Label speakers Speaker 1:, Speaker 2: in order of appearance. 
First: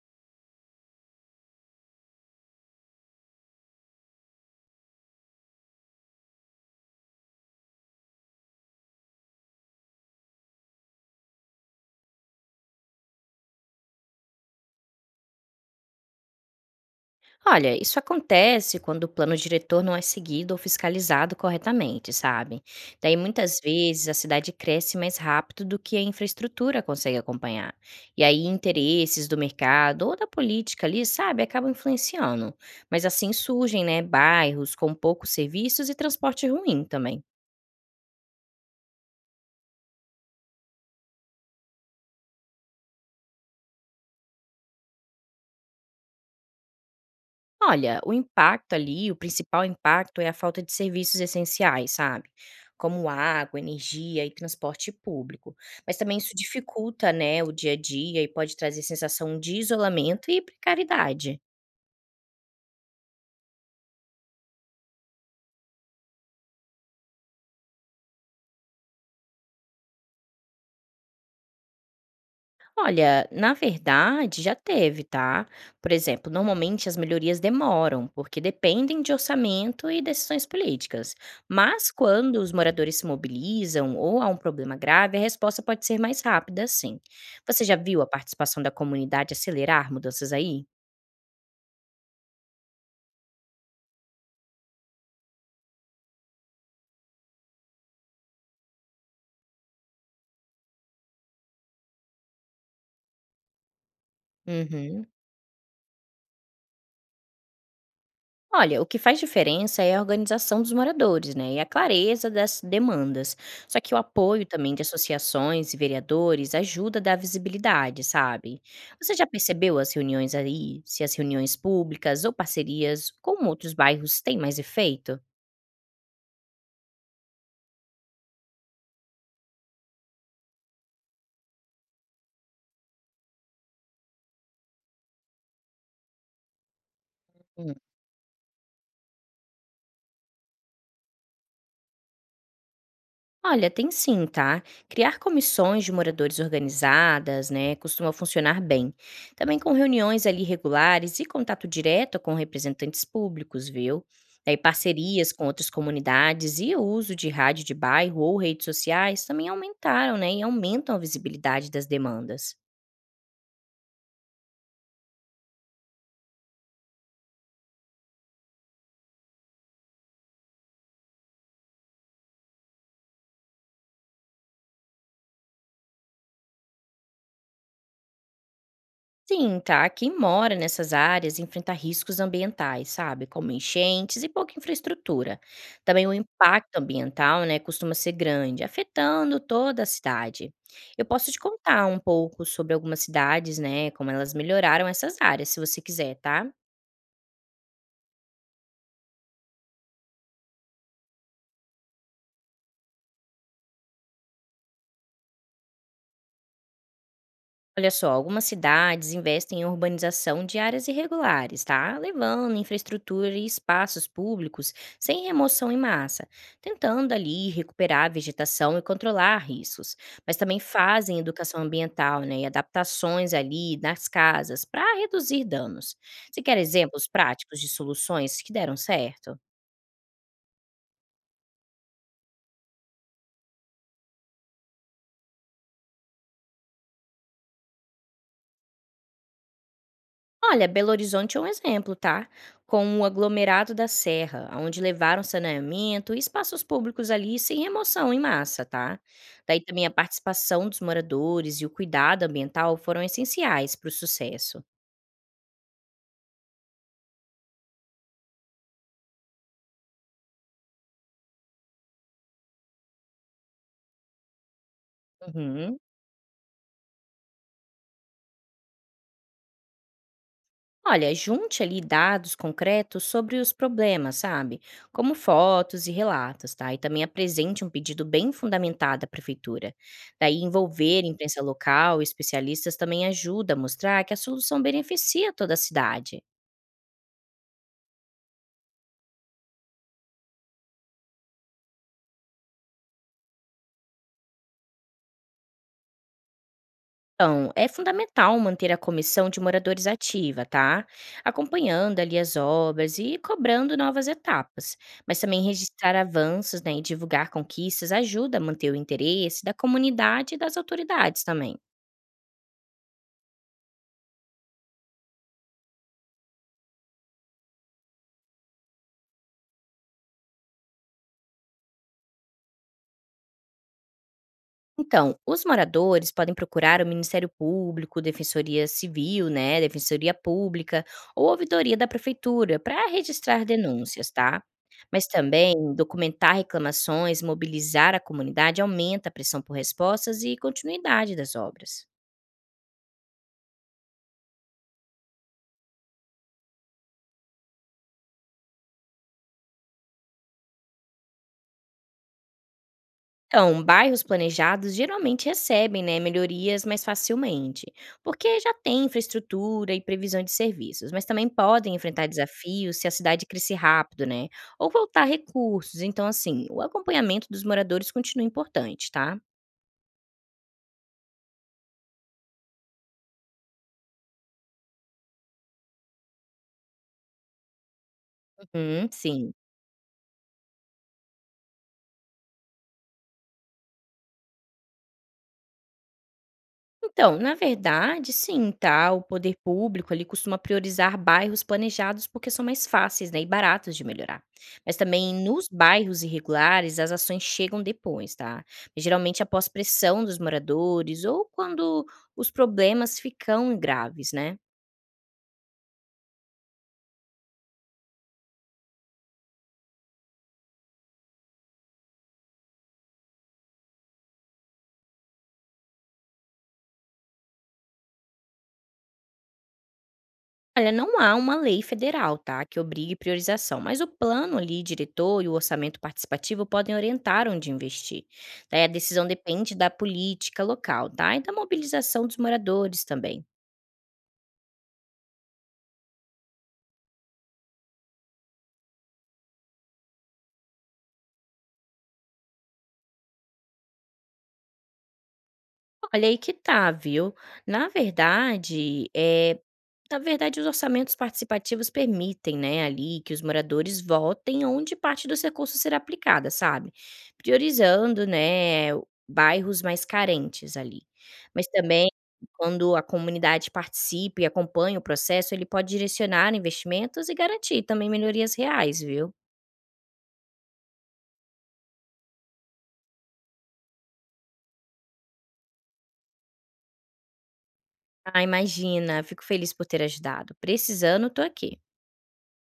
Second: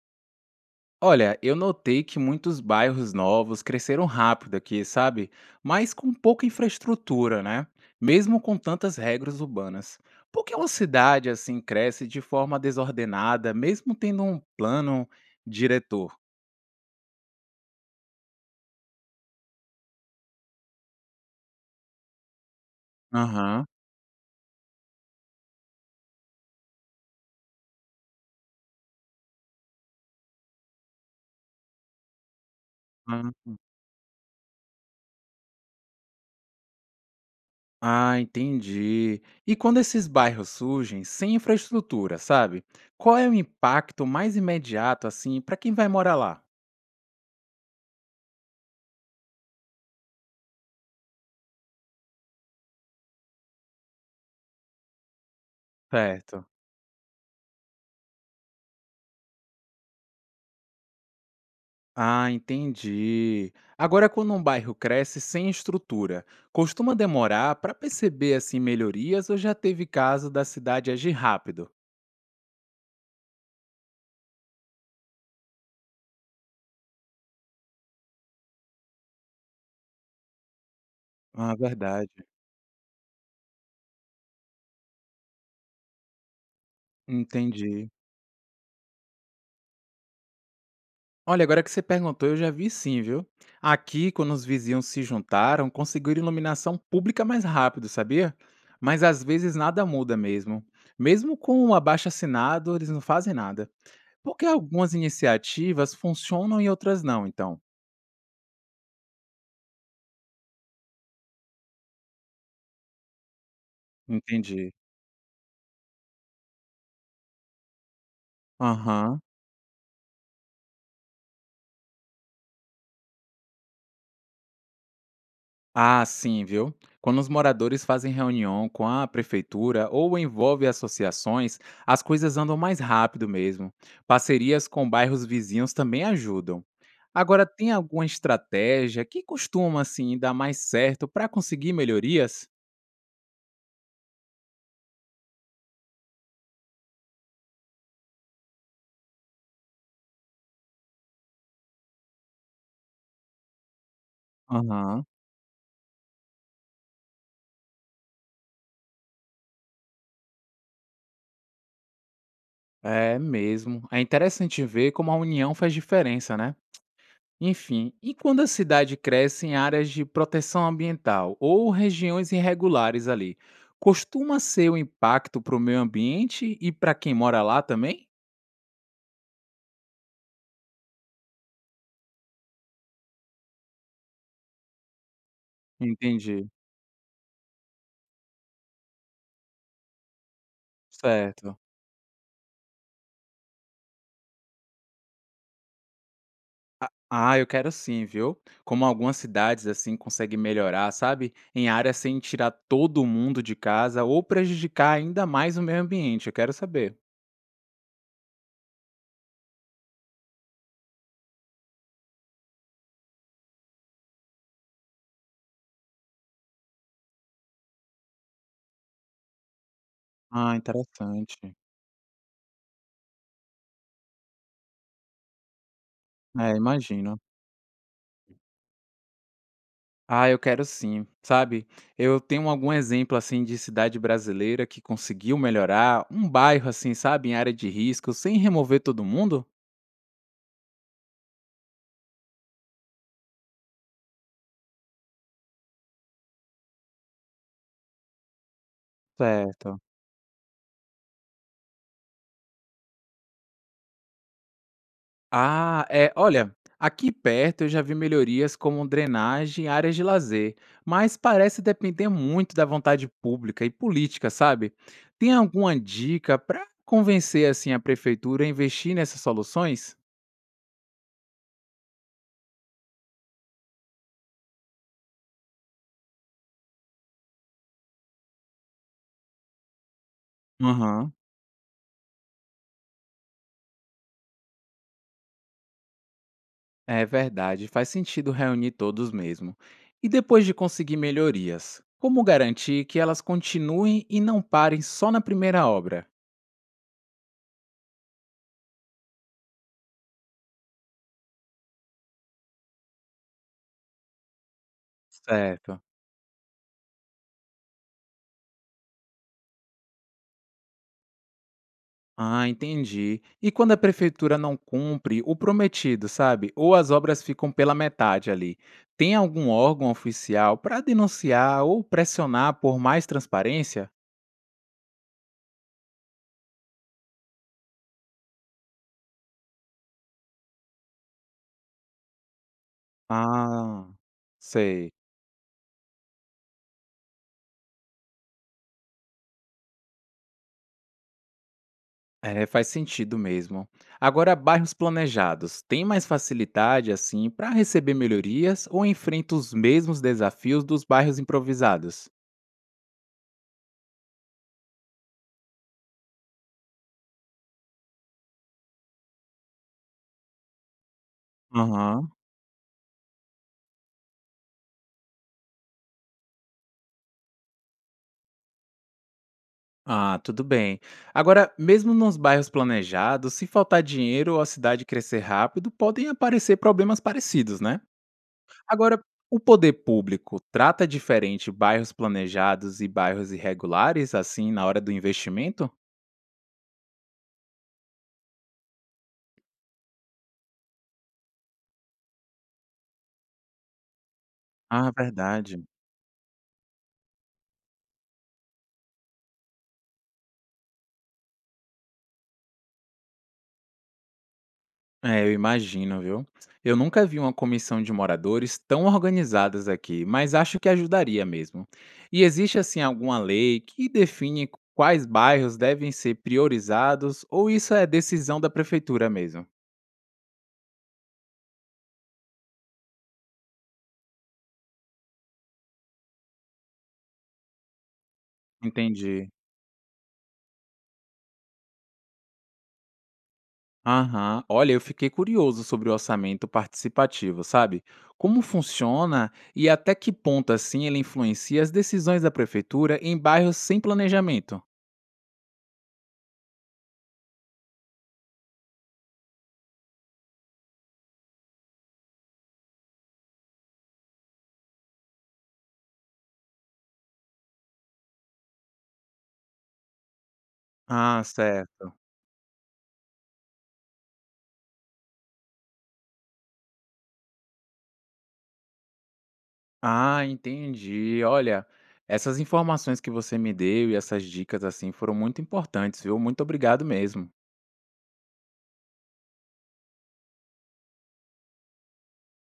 Speaker 1: Olha, eu notei que muitos bairros novos cresceram rápido aqui, sabe? Mas com pouca infraestrutura, né? Mesmo com tantas regras urbanas. Por que uma cidade assim cresce de forma desordenada, mesmo tendo um plano diretor?
Speaker 2: Olha, isso acontece quando o plano diretor não é seguido ou fiscalizado corretamente, sabe? Daí muitas
Speaker 1: Aham.
Speaker 2: vezes a cidade cresce mais rápido do que a infraestrutura consegue acompanhar. E aí interesses do mercado ou da política ali, sabe, acabam influenciando. Mas assim
Speaker 1: Aham.
Speaker 2: surgem, né, bairros com poucos serviços e transporte ruim também.
Speaker 1: Ah, entendi. E quando esses bairros surgem sem infraestrutura, sabe? Qual é o impacto mais imediato assim para quem vai morar lá?
Speaker 2: Olha, o impacto ali, o principal impacto é a falta de serviços essenciais, sabe? Como água, energia e transporte público. Mas também isso
Speaker 1: Certo.
Speaker 2: dificulta, né, o dia a dia e pode trazer sensação de isolamento e precariedade.
Speaker 1: Ah, entendi. Agora, quando um bairro cresce sem estrutura, costuma demorar para perceber assim melhorias ou já teve caso da cidade agir rápido?
Speaker 2: Olha, na verdade, já teve, tá? Por exemplo, normalmente as melhorias demoram, porque dependem de orçamento e decisões políticas.
Speaker 1: Ah,
Speaker 2: Mas
Speaker 1: verdade.
Speaker 2: quando os moradores se mobilizam ou há um problema grave, a resposta pode ser mais rápida, sim. Você já
Speaker 1: Entendi.
Speaker 2: viu a participação da comunidade acelerar mudanças aí?
Speaker 1: Olha, agora que você perguntou, eu já vi sim, viu? Aqui, quando os vizinhos se juntaram, conseguiram iluminação pública mais rápido, sabia? Mas às vezes nada muda mesmo. Mesmo com o abaixo-assinado, eles não fazem nada. Porque algumas
Speaker 2: Uhum.
Speaker 1: iniciativas funcionam e outras não, então.
Speaker 2: Olha, o que faz diferença é a organização dos moradores, né, e a clareza das demandas. Só que o apoio
Speaker 1: Entendi.
Speaker 2: também de associações e vereadores ajuda a dar visibilidade, sabe? Você
Speaker 1: Aham.
Speaker 2: já percebeu as reuniões aí, se as reuniões públicas ou parcerias com outros bairros têm mais efeito?
Speaker 1: Ah, sim, viu? Quando os moradores fazem reunião com a prefeitura ou envolve associações, as coisas andam mais rápido mesmo. Parcerias com bairros vizinhos também ajudam. Agora, tem alguma estratégia que costuma assim dar mais certo para conseguir melhorias?
Speaker 2: Olha, tem sim, tá? Criar comissões de moradores organizadas, né, costuma funcionar bem. Também com reuniões ali regulares e contato direto com representantes públicos, viu? Daí
Speaker 1: Aham.
Speaker 2: parcerias com outras comunidades e o uso de rádio de bairro ou redes sociais também aumentaram, né, e aumentam a visibilidade das demandas.
Speaker 1: É mesmo. É interessante ver como a união faz diferença, né? Enfim, e quando a cidade cresce em áreas de proteção ambiental ou regiões irregulares ali, costuma ser o impacto para o meio ambiente e para quem mora lá também?
Speaker 2: Sim, tá. Quem mora nessas áreas enfrenta riscos ambientais, sabe? Como enchentes e pouca infraestrutura. Também o
Speaker 1: Entendi,
Speaker 2: impacto ambiental, né, costuma ser grande, afetando toda a cidade. Eu posso te
Speaker 1: certo.
Speaker 2: contar um pouco sobre algumas cidades, né, como elas melhoraram essas áreas, se você quiser, tá?
Speaker 1: Ah, eu quero sim, viu? Como algumas cidades assim conseguem melhorar, sabe? Em áreas sem tirar todo mundo de casa ou prejudicar ainda mais o meio ambiente, eu quero saber.
Speaker 2: Olha só, algumas cidades investem em urbanização de áreas irregulares, tá? Levando infraestrutura e espaços públicos sem remoção em massa, tentando ali recuperar a vegetação e controlar riscos. Mas
Speaker 1: Ah,
Speaker 2: também fazem
Speaker 1: interessante.
Speaker 2: educação ambiental, né? E adaptações ali nas casas para reduzir danos. Você
Speaker 1: É,
Speaker 2: quer exemplos
Speaker 1: imagino.
Speaker 2: práticos de soluções que deram certo?
Speaker 1: Ah, eu quero sim, sabe? Eu tenho algum exemplo assim de cidade brasileira que conseguiu melhorar, um bairro assim, sabe, em área de risco, sem remover todo mundo?
Speaker 2: Olha, Belo Horizonte é um exemplo, tá? Com o aglomerado da Serra, onde levaram saneamento e espaços públicos ali sem remoção em massa, tá? Daí
Speaker 1: Certo.
Speaker 2: também a participação dos moradores e o cuidado ambiental foram essenciais para o sucesso.
Speaker 1: Ah, é, olha, aqui perto eu já vi melhorias como drenagem e áreas de lazer, mas parece depender muito da vontade pública e política, sabe? Tem
Speaker 2: Uhum.
Speaker 1: alguma dica para convencer assim a prefeitura a investir nessas soluções?
Speaker 2: Olha, junte ali dados concretos sobre os problemas, sabe? Como fotos e relatos, tá? E também apresente um pedido bem fundamentado à prefeitura. Daí envolver
Speaker 1: Aham.
Speaker 2: imprensa local, especialistas também ajuda a mostrar que a solução beneficia toda a cidade.
Speaker 1: É verdade, faz sentido reunir todos mesmo. E depois de conseguir melhorias, como garantir que elas continuem e não parem só na primeira obra?
Speaker 2: Então, é fundamental manter a comissão de moradores ativa, tá? Acompanhando ali as obras e cobrando novas etapas. Mas também
Speaker 1: Certo.
Speaker 2: registrar avanços, né, e divulgar conquistas ajuda a manter o interesse da comunidade e das autoridades também.
Speaker 1: Ah, entendi. E quando a prefeitura não cumpre o prometido, sabe? Ou as obras ficam pela metade ali, tem algum órgão oficial para denunciar ou pressionar por mais transparência?
Speaker 2: Então, os moradores podem procurar o Ministério Público, Defensoria Civil, né, Defensoria Pública ou Ouvidoria da Prefeitura para registrar
Speaker 1: Ah,
Speaker 2: denúncias, tá?
Speaker 1: sei.
Speaker 2: Mas também documentar reclamações, mobilizar a comunidade aumenta a pressão por respostas e continuidade das obras.
Speaker 1: É, faz sentido mesmo. Agora, bairros planejados, têm mais facilidade assim para receber melhorias ou enfrentam os mesmos desafios dos bairros improvisados?
Speaker 2: Então, bairros planejados geralmente recebem né, melhorias mais facilmente, porque já tem infraestrutura e previsão de serviços, mas também podem enfrentar
Speaker 1: Aham.
Speaker 2: desafios se a cidade crescer rápido, né? Ou voltar recursos. Então, assim, o acompanhamento dos moradores continua importante, tá?
Speaker 1: Ah, tudo bem. Agora, mesmo nos bairros planejados, se faltar dinheiro ou a cidade crescer rápido, podem aparecer problemas parecidos, né?
Speaker 2: Uhum,
Speaker 1: Agora,
Speaker 2: sim.
Speaker 1: o poder público trata diferente bairros planejados e bairros irregulares assim na hora do investimento?
Speaker 2: Então, na verdade, sim, tá? O poder público ali costuma priorizar bairros planejados porque são mais fáceis, né, e baratos de melhorar. Mas
Speaker 1: Ah,
Speaker 2: também nos
Speaker 1: verdade.
Speaker 2: bairros irregulares, as ações chegam depois, tá? Geralmente após pressão dos moradores ou quando os problemas ficam graves, né?
Speaker 1: É, eu imagino, viu? Eu nunca vi uma comissão de moradores tão organizadas aqui, mas acho que ajudaria mesmo. E existe, assim, alguma lei que define quais bairros devem ser priorizados ou isso é decisão da prefeitura mesmo?
Speaker 2: Olha, não há uma lei federal, tá, que obrigue priorização, mas o plano ali, diretor e o orçamento participativo podem orientar onde investir. Daí a decisão
Speaker 1: Entendi.
Speaker 2: depende da política local, tá, e da mobilização dos moradores também.
Speaker 1: Aham. Olha, eu fiquei curioso sobre o orçamento participativo, sabe? Como funciona e até que ponto, assim, ele influencia as decisões da prefeitura em bairros sem planejamento?
Speaker 2: Olha aí que tá, viu? Na verdade, é na verdade, os orçamentos participativos permitem, né, ali que os moradores votem onde parte dos recursos será aplicada, sabe? Priorizando, né, bairros mais carentes ali.
Speaker 1: Ah,
Speaker 2: Mas também,
Speaker 1: certo.
Speaker 2: quando a comunidade participa e acompanha o processo, ele pode direcionar investimentos e garantir também melhorias reais, viu?
Speaker 1: Ah, entendi. Olha, essas informações que você me deu e essas dicas assim foram muito importantes, viu? Muito obrigado mesmo.
Speaker 2: Ah, imagina, fico feliz por ter ajudado. Precisando, tô aqui.